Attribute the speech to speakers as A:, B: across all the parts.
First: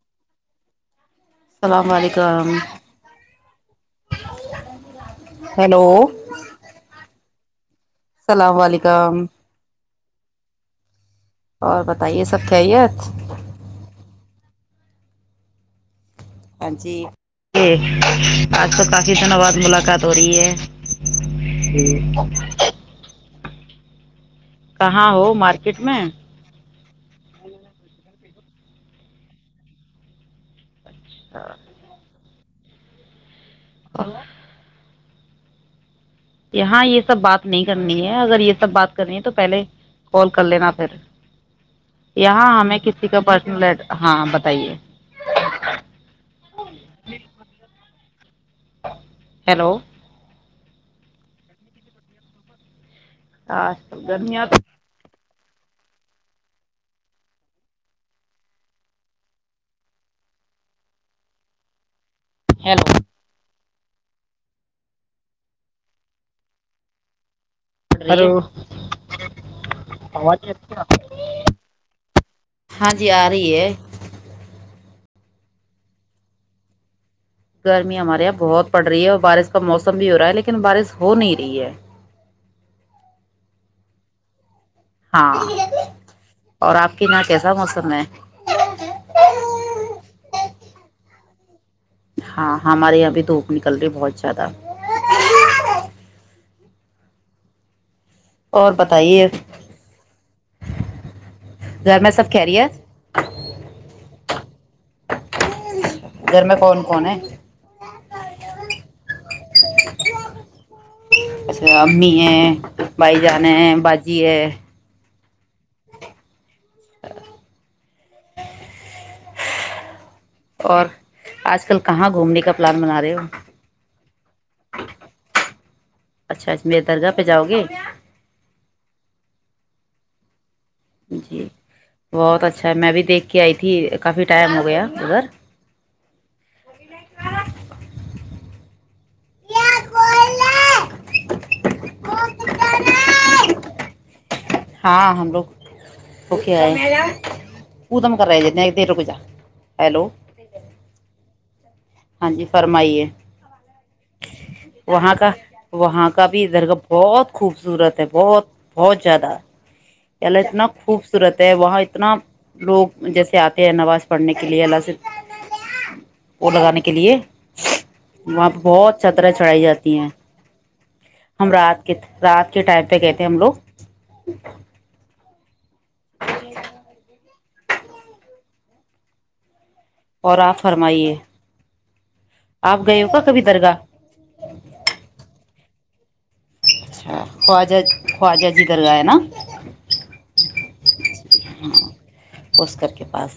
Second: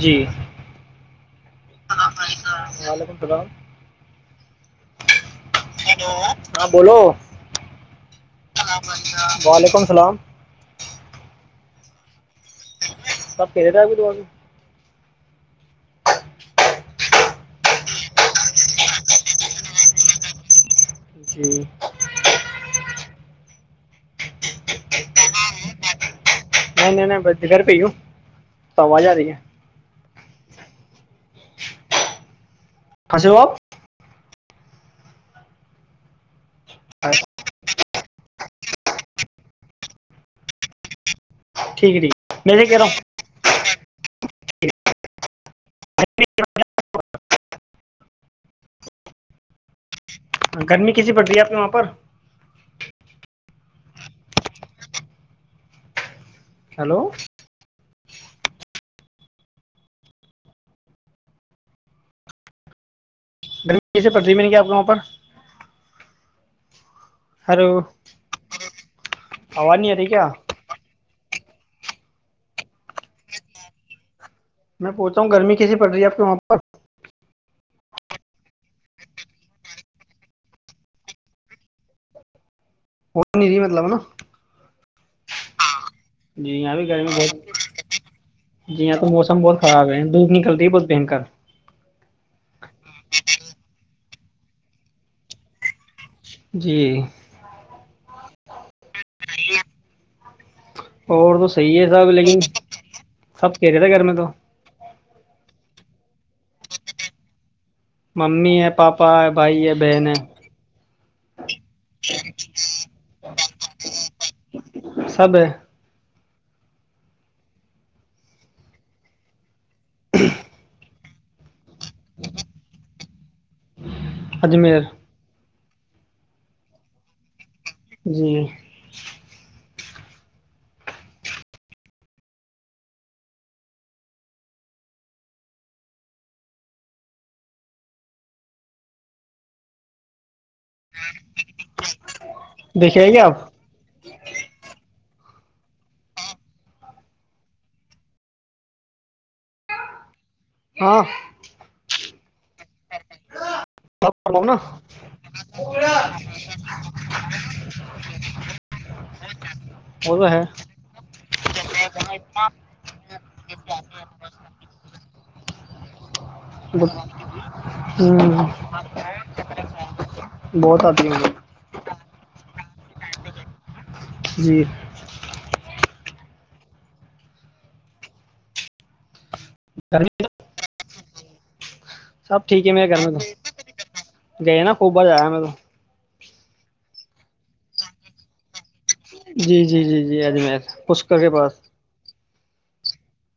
A: جی
B: السلام علیکم
A: وعلیکم اللام
B: ہیلو
A: ہلو ہاں بولو [unintelligible]
B: السلام علیکم
A: وعلیکم السلام [unintelligible]
B: اور بتائیے سب خیریت
A: سب پھرے رہ گ تو آگ [unintelligible]
B: ہاں جی ج آج ک کافی دنواد ملاقات ہو رہی ہے
A: جی
B: [unintelligible] جٹ [unintelligible] کہاں ہو مارکیٹ میں
A: نہیں نہیں نہیں ب ج گھر پئیوں [unintelligible] سواں ج رہی ہے [unintelligible]
B: ہاں [unintelligible]
A: کس بپ [unintelligible]
B: ہاں یہ سب بات نہیں کرنی ہے اگر یہ سب بات کرنی ہے تو پہلے کال کر لینا پھر
A: ٹھیک ہے ٹھیک ہے
B: یہاں
A: میں سے کہہ
B: ہمیں
A: رہا ہوں
B: کسی کا پرسنل ہاں بتائیے ہلو
A: گرمی کسی پڑتی ہے آپ کے وہاں پر
B: ہاں گرمیاں تو
A: ہیلو
B: ہیلو
A: گھرمی کیسے پڑتی م گ آپ کو وہاں پر ہیلو
B: اراز
A: آواز نہیں آ رہی کیا
B: [unintelligible] ہاں جی آ رہی ہے
A: میں پہچا ہوں گرمی کیسی پڑ رہی ہے آپ کے وہاں پر
B: گرمی ہمارے یہاں بہت پڑ رہی ہے اور بارش کا موسم بھی ہو رہا ہے لیکن بارش ہو نہیں رہی ہے
A: وہ نہیں رہی مطلب نا
B: ہاں
A: جی
B: اور
A: یہاں بھی
B: آپ کے
A: گرمی
B: کیسا موسم ہے
A: بہت جی یہاں تو موسم بہت خراب ہے دھوپ نکلتی ہے بہت بھینکر
B: ہاں ہمارے یہاں بھی دھوپ نکل رہی بہت اچھاد
A: جی
B: اور بتائیے
A: اور تو صحیح ہے
B: گھر میں
A: سب لیکن
B: خیریت
A: سب کہہرے تھے گھر میں تو
B: گھر میں کون کون ہے
A: ممی ہے پاپا ہے بھائی ہے بہن ہے
B: اچھا امی ہیں بھائی جان ہیں بجی ہے
A: خب
B: [inaudible] آج کل کو کہاں گھومنے کا پلان بنا رہے ہو ہ [inaudible]
A: اجمیر
B: اچھا اچا میرے درگاہ پہ جاؤے
A: جی
B: جی بہت اچھا ہے میں بھی دیکھ کے آئی تھی کافی ٹائم ہو گیا ادھر کوئی ن
A: دیکھ رہے گے آپ
B: ہاں ہم لوگکئے ا دم کر رہے ہیں جنے دیر رک جا ہیلو
A: ہاں
B: ہاں جی فرمائیے
A: کرو نا
B: وہاں کا وہاں کا بھی دھرگاہ بہت خوبصورت ہے بہت بہت زیادہ
A: وہ
B: یہ
A: تو
B: اللہ
A: ہے
B: اتنا خوبصورت ہے وہاں اتنا لوگ جیسے آتے ہیں نماز پڑھنے کے لیے اللہ سے وہ لگانے کے لیے
A: ہ
B: وہاں پہ بہت چا طرح چڑھائی جاتی ہیں
A: بہت آتی ہے
B: ہم رات رات کے ٹائم پہ کہتے ہیں ہم لوگ
A: جی
B: اچ
A: گھر میں
B: اور آپ فرمائیے
A: سب ٹھیک ہے
B: آپ
A: میرے گھر
B: گئے ہو
A: میں
B: کا کبھی درگاہ
A: تو گئے نا خوب باز آیا میں تو
B: اچھا خواجہ خواجہ جی درگاہ ہے نا
A: جی جی جی جی اجمیر خشکر کے پاس
B: پسکر کے پاس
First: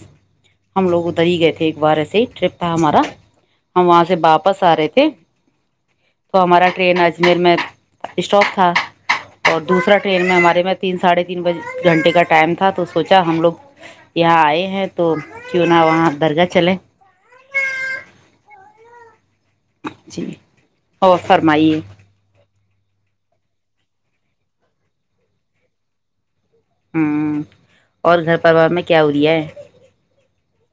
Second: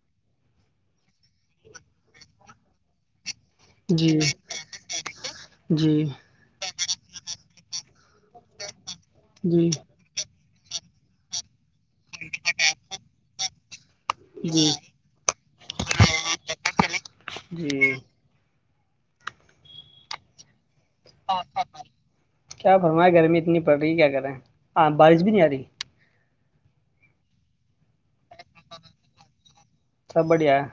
B: ہم لوگ ادھر ہی گئے تھے ایک بار ایسے ہی ٹرپ تھا ہمارا ہم وہاں
A: جی
B: سے واپس آ رہے تھے
A: جی
B: تو ہمارا ٹرین اجمیر میں اسٹاپ تھا اور
A: جی
B: دوسرا ٹرین میں ہمارے میں تیناھے تین بجے گھنٹے کا ٹائم تھا تو سوچ ا کیااہ ہم لوگ یہاں آئے
A: جی
B: ہیں تو کیوں نہ وہاں درگاہ چلے
A: جی
B: جی او فرمائیے
A: کیا فرما گرمی اتنی پڑ رہی ہے کیا کر رہے ہاں بارش بھی نہیں آ رہی
B: ہوں اور گھر پروار میں کیا ہو رہیا ہے
A: سب بڑھیا ہے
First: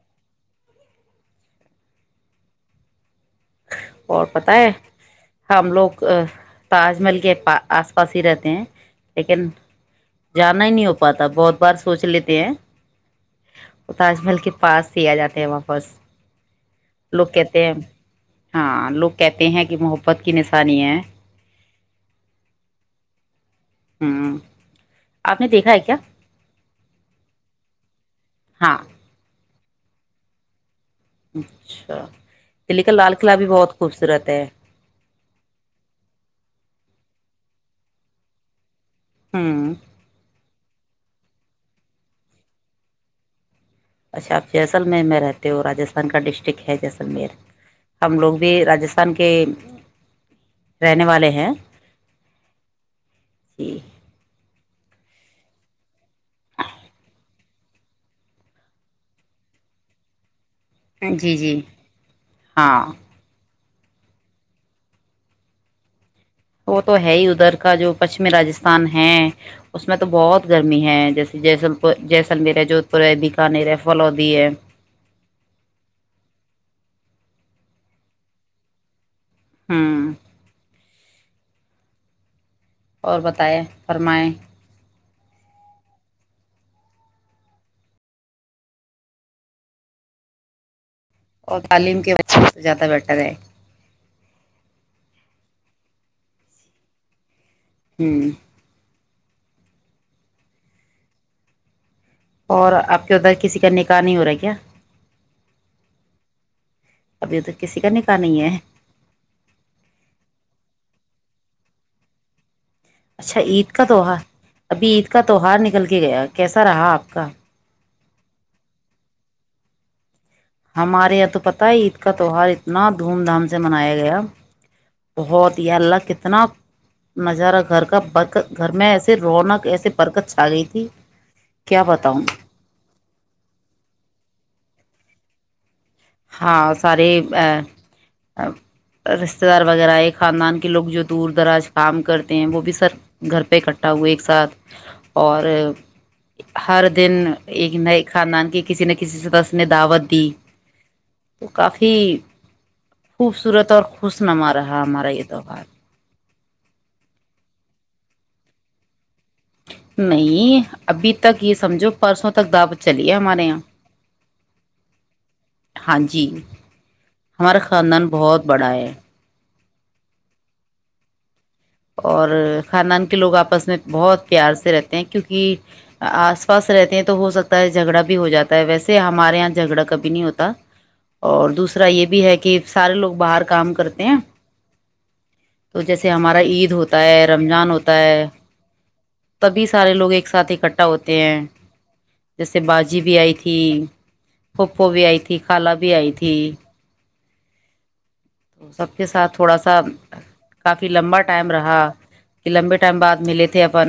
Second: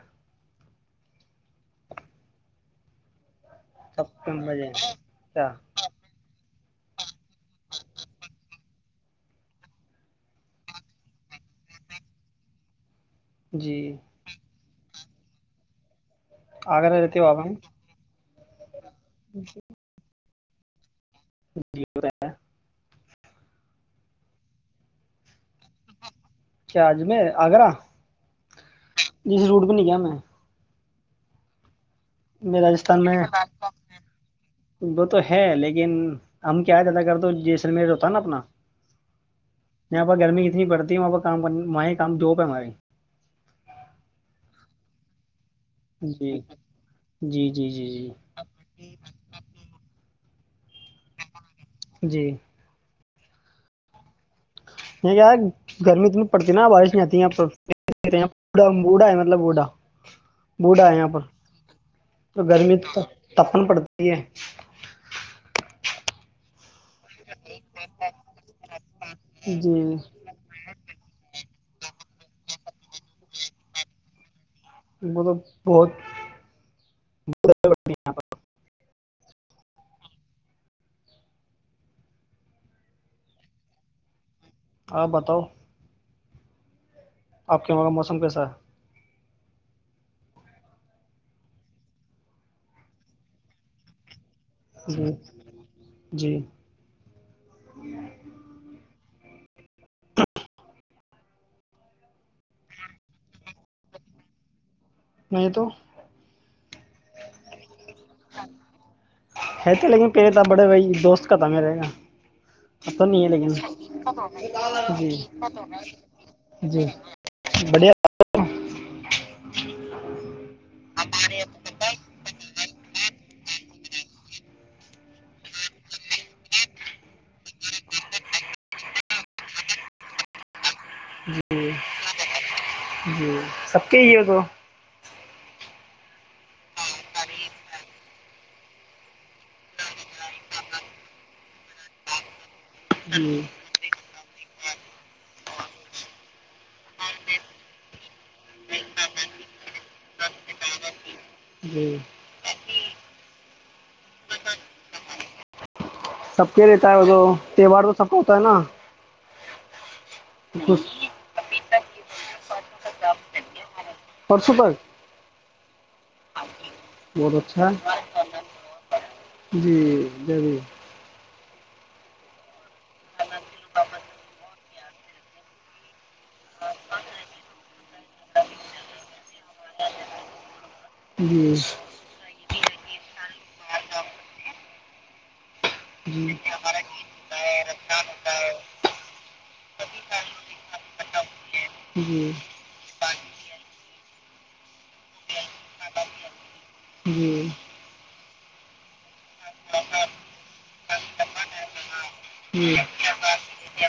B: اور
A: سب
B: پت
A: مزے
B: ہے
A: ہیں کیا
B: ہم لوگ تاج محل کےا آس پاس ہی رہتے ہیں لیکن جانا ہی نہیں ہو پاتا بہت بار سوچ لیتے ہیں
A: جی
B: تاج محل کے پاس سیا جاتے ہیں واپس
A: آگرہ رہتی
B: لوگ
A: باب میں
B: کہتے ہیں ہاں لوگ کہتے ہیں کہ محبت کی نشانی ہے
A: جی ہے
B: ہوں آپ نے دیکھا ہے کیا
A: کیا اج میں آگرہ
B: ہاں
A: ضرٹ بھی نہیں کیا میں
B: اچھا
A: میں
B: دلی کا
A: راجستھان
B: لال
A: میں
B: قلعہ بھی بہت خوبصورت ہے
A: وہ تو ہے لیکن ہم کیا جاتا کر تو جی سللم ہوتا ہے نا اپنا
B: ہوں
A: یہاں پ گرمی کتنی ہی پڑتا وہاں کام کر وہ کام دوپہ ہمارے [unintelligible]
B: اچھا آپ جیسللم میں میں رہتے وہ راستھان کا
A: جی
B: ڈسٹرکٹ ہے جیسلمیر
A: جی جی جی جی
B: ہم لوگ بھی راستھان کے [unintelligible] رہنے والے ہیں
A: جی
B: [unintelligible] جی [unintelligible]
A: یہ کیا گرمی تو پڑتی نا بارش نہیں آتی بھا ہے مطلب بھا بوٹا یہاں پر
B: جی جی
A: تو گرمی
B: ہاں
A: تپن پڑتا [unintelligible]
B: اور [unintelligible] تو ہے ہی ادھر کا جو پشچمی راستھان ہے
A: جی
B: اس میں تو بہت گرمی ہے جیسے جیسے [unintelligible] جیسلمیر ہے جوھ پور ہے بیکانیر ہے فلوودی ہے [unintelligible]
A: وہ تو بہت [unintelligible]
B: ہاں [unintelligible] اور بتیں فرمائیں
A: ہاں بتاؤ [unintelligible] آپ کے وہاں کا موسم کیسا ہے
B: اور تعلیم کے بے سے زیادہ بیٹر ہے
A: جی جی [unintelligible]
B: ہوں [unintelligible] اور آپ کے ادھر کسی کا نکاح نہیں ہو رہا ہے کیا
A: نہیں تو
B: ابھی ادھر کسی کا نکح نہیں ہے [unintelligible]
A: ہے تھے لیکن پہے تھا بڑے بی دوست کا تھا میرے کا [unintelligible]
B: اچھا
A: لیکن
B: عید کا تہوار ابھی عید
A: جی
B: کا تہوہار نکل کے گیا کیسا
A: جی
B: رہا آپ کا [unintelligible]
A: بڑھیا
B: ہمارے یا تو پتہ ہے عید کا تیوہار اتنا دھوم دھام سے منایا گیا بہت یہ اللہ کتنا نظارہ گھر کا برکت گھر میں ایسے رونق ایسے برکت چھا گئی تھی
A: جی
B: کیا بتاؤں [unintelligible]
A: جی سب کے ہی ہے تو [unintelligible]
B: ہاں سارے رشتتے دار وغیرہ ہے خاندان کے لوگ جو دور دراز کام کرتے ہیں وہ بھی سر گھر
A: جی
B: پہ اکٹھا ہوئے ایک ساتھ اور ہر دن ایک نئے خاندان کے کسی نہ کسی سدس نے دعوت دی تو
A: جی
B: کافی [unintelligible] خوبصورت اور خوش نما رہا ہمارا یہ تہوہار
A: سب کے لیتا ہے وہ تو تہوار تو سب کا ہوتا ہے نا
B: نہیں
A: کچھ
B: ابھی تک اس [unintelligible] سمجھو پرسوں تک دپ چلییا ہمارے یہاں [unintelligible]
A: پرشو بال [unintelligible]
B: ہاں جی [unintelligible] ہمارا خاندان بہت بڑا ہے [unintelligible]
A: جی جب [unintelligible]
B: اور خاندان کے لوگ آپس میں بہت پیار سے رہتے ہیں کیونکہ آس پاس رہتے ہیں تو ہو سکتا ہے جھگڑا بھی ہو جاتا ہے ویسے ہمارے یہاں جھگڑا کبھی نہیں ہوتا
A: جی
B: اور دوسرا یہ بھی ہے کہ سارے لوگ باہر کام کرتے ہیں تو جیسے
A: جی
B: ہمارا عید ہوتا ہے رمضان ہوتا ہے تبھی سارے لوگ ایک ساتھ اکٹھا ہوتے ہیں
A: جی
B: سبی بھی آئی تھی پھوپپھو بھی آئی تھی خالا بھی آئی تھی
A: جی
B: تو سب کے ساتھ تھوڑا سا کافی لمبا ٹائم رہا کہ لمبے
A: جی
B: ٹائم بعد ملے تھے اپن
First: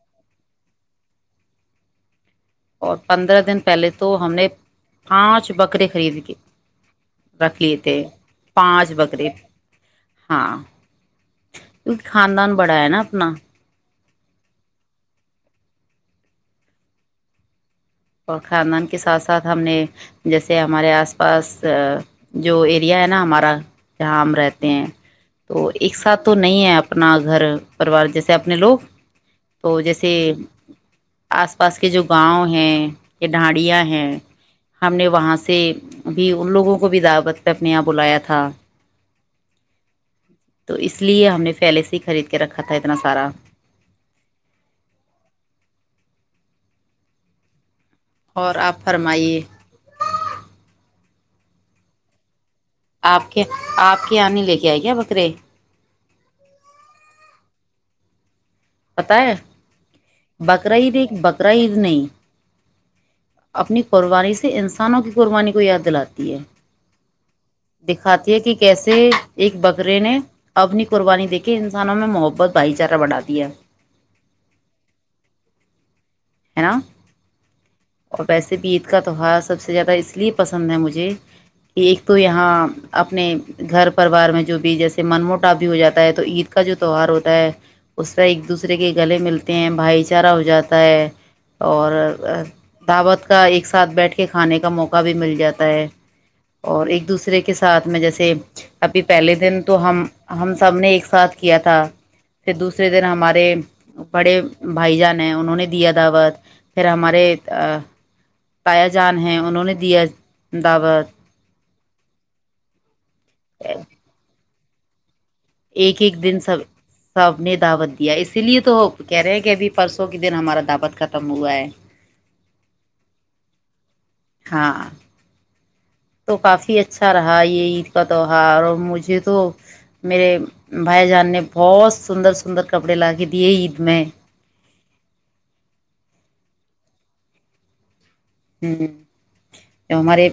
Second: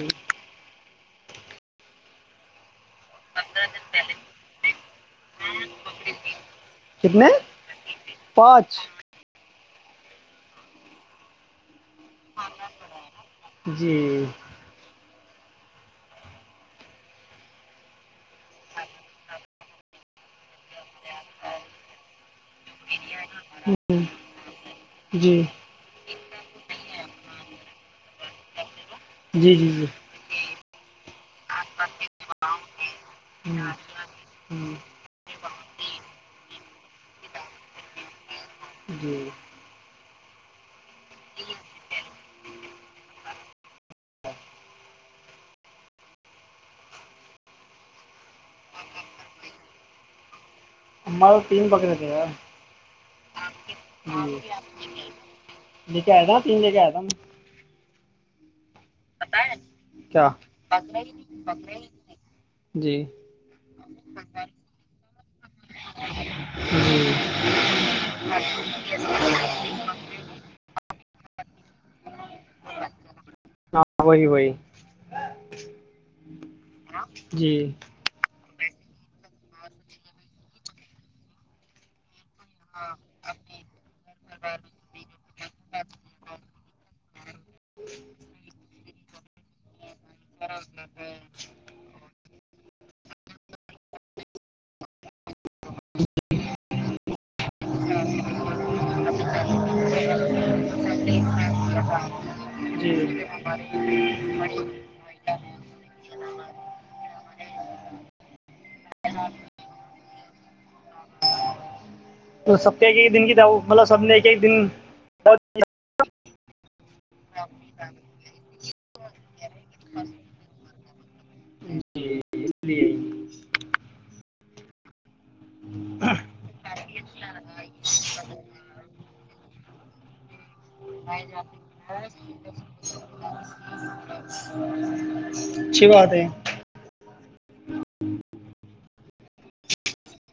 A: جی
B: اور پندرہ دن پہلے تو ہم نے پانچ بکرے خرید کےے
A: کتنے
B: رکھ لیے تھے پانچ بکرے ہاں کیونکہ خاندان بڑا ہے نا اپنا
A: جی
B: اور خاندان کے ساتھ ساتھ ہم نے جیسے ہمارے آس پاس جو ایریا ہے نا ہمارا جہاں ہم رہتے ہیں
A: جی
B: تو ایک ساتھ تو نہیں ہے اپنا گھر پوار جیسے اپنے لوگ
A: جی جی
B: تو
A: جی
B: جیسے آس پاس کے جو گاؤں ہیں یہ
A: ہ
B: ڈھاڑیاں ہیں ہم نے وہاں سے بھی ان لوگوں کو بھی دعوت پ اپنے یہاں بلایا تھا
A: جی
B: تو اس لیے ہم نے پھیلے سے ہی خرید کے رکھا تھا اتنا سارا اور آپ فرمائیے
A: اور تین بکرے تھے یار
B: آپ کے آپ کی آنی لے کے آئے کیا بکرے
A: لےکے آیا تھا تین لیکے ایا تھا میں
B: پتا ہے
A: کیا
B: بقرا عید ایک بقرا عید نہیں
A: جی
B: اپنی قربانی سے انسانوں کی قربانی کو یاد دلات
A: جی
B: دکھاتی ہے کہ کیسے ایک بکرے نے اپنی قربانی دیکھے انسانوں میں محبت بھائی چارہ بڑا دیا ہے
A: ہاں وہی وہی
B: ہے نا
A: جی
B: اور ویسے بھی یہ عید کا تہوار سب سے زیادہ اس لیے پسند ہے مجھے کہ ایک تو یہاں اپنے گھر پروار میں جو بھی جیسے من موٹاپ بھی ہو جاتا ہے تو عید کا جو تہوار ہوتا ہے اس سے ایک دوسرے دوسرے کے گلے ملتے ہیں بھائی چارہ ہو جاتا ہے اور دعوت کا ایک ساتھ بیٹھ کے کھانے کا موقع بھی مل جاتا ہے اور ایک دوسرے کے ساتھ میں جیسے ابھی پہلے دن تو ہم ہم سب نے ایک ساتھ کیا تھا پھر دوسرے
A: جی
B: دن ہمارے بڑے بھائی جان ہیں انہوں نے دیا دعوت پھر ہمارے تایا جان ہے انہوں نے دیا دعوت
A: تو ستیہ کی دن کی د مطلب سب نے ایک ایک دن بہت [unintelligible]
B: ایک ایک دن سب سب نے دعوت دیا اسی لیے تو کہہ رہے ہیں کہ ابھی پرسوں کے دن ہمارا دعوت ختم ہوا ہے ہاں تو کافی اچھا رہا یہ عید کا تہوہار اور مجھے تو میرے بھائی جان نے بہت سندر سندر کپڑے لا کے دیے عید میں
A: اچھی بات ہے
B: ہ تو ہمارے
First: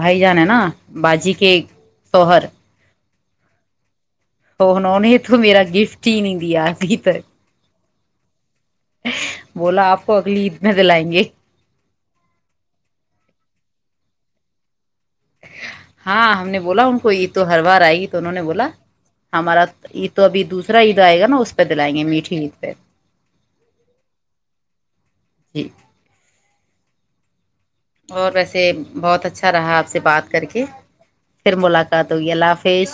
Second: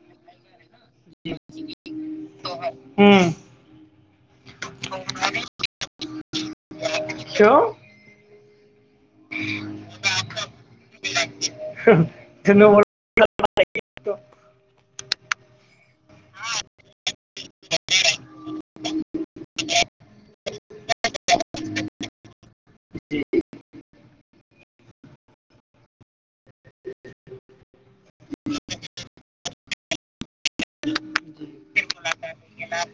B: بھائی جان ہیں نا باجی کے شوہر
A: ہ
B: ہونا انیں تو میرا گفٹ ہی نہیں دیا تک
A: کیوں [unintelligible]
B: بولا آپ کو اگلی عید میں دلائیں گے
A: ج وہ [unintelligible]
B: ہاں ہم نے بولا ان کو عید تو ہر بار آئے گی تو انہوں نے بولا ہمارا عید تو ابھی دوسرا عید آئے گا نا اس پہ دلائیں گے میٹھی عید پہ جی اور ویسے بہت اچھا رہا آپ سے بات کر کے پھر ملاقات ہوگئی اللہ حافظ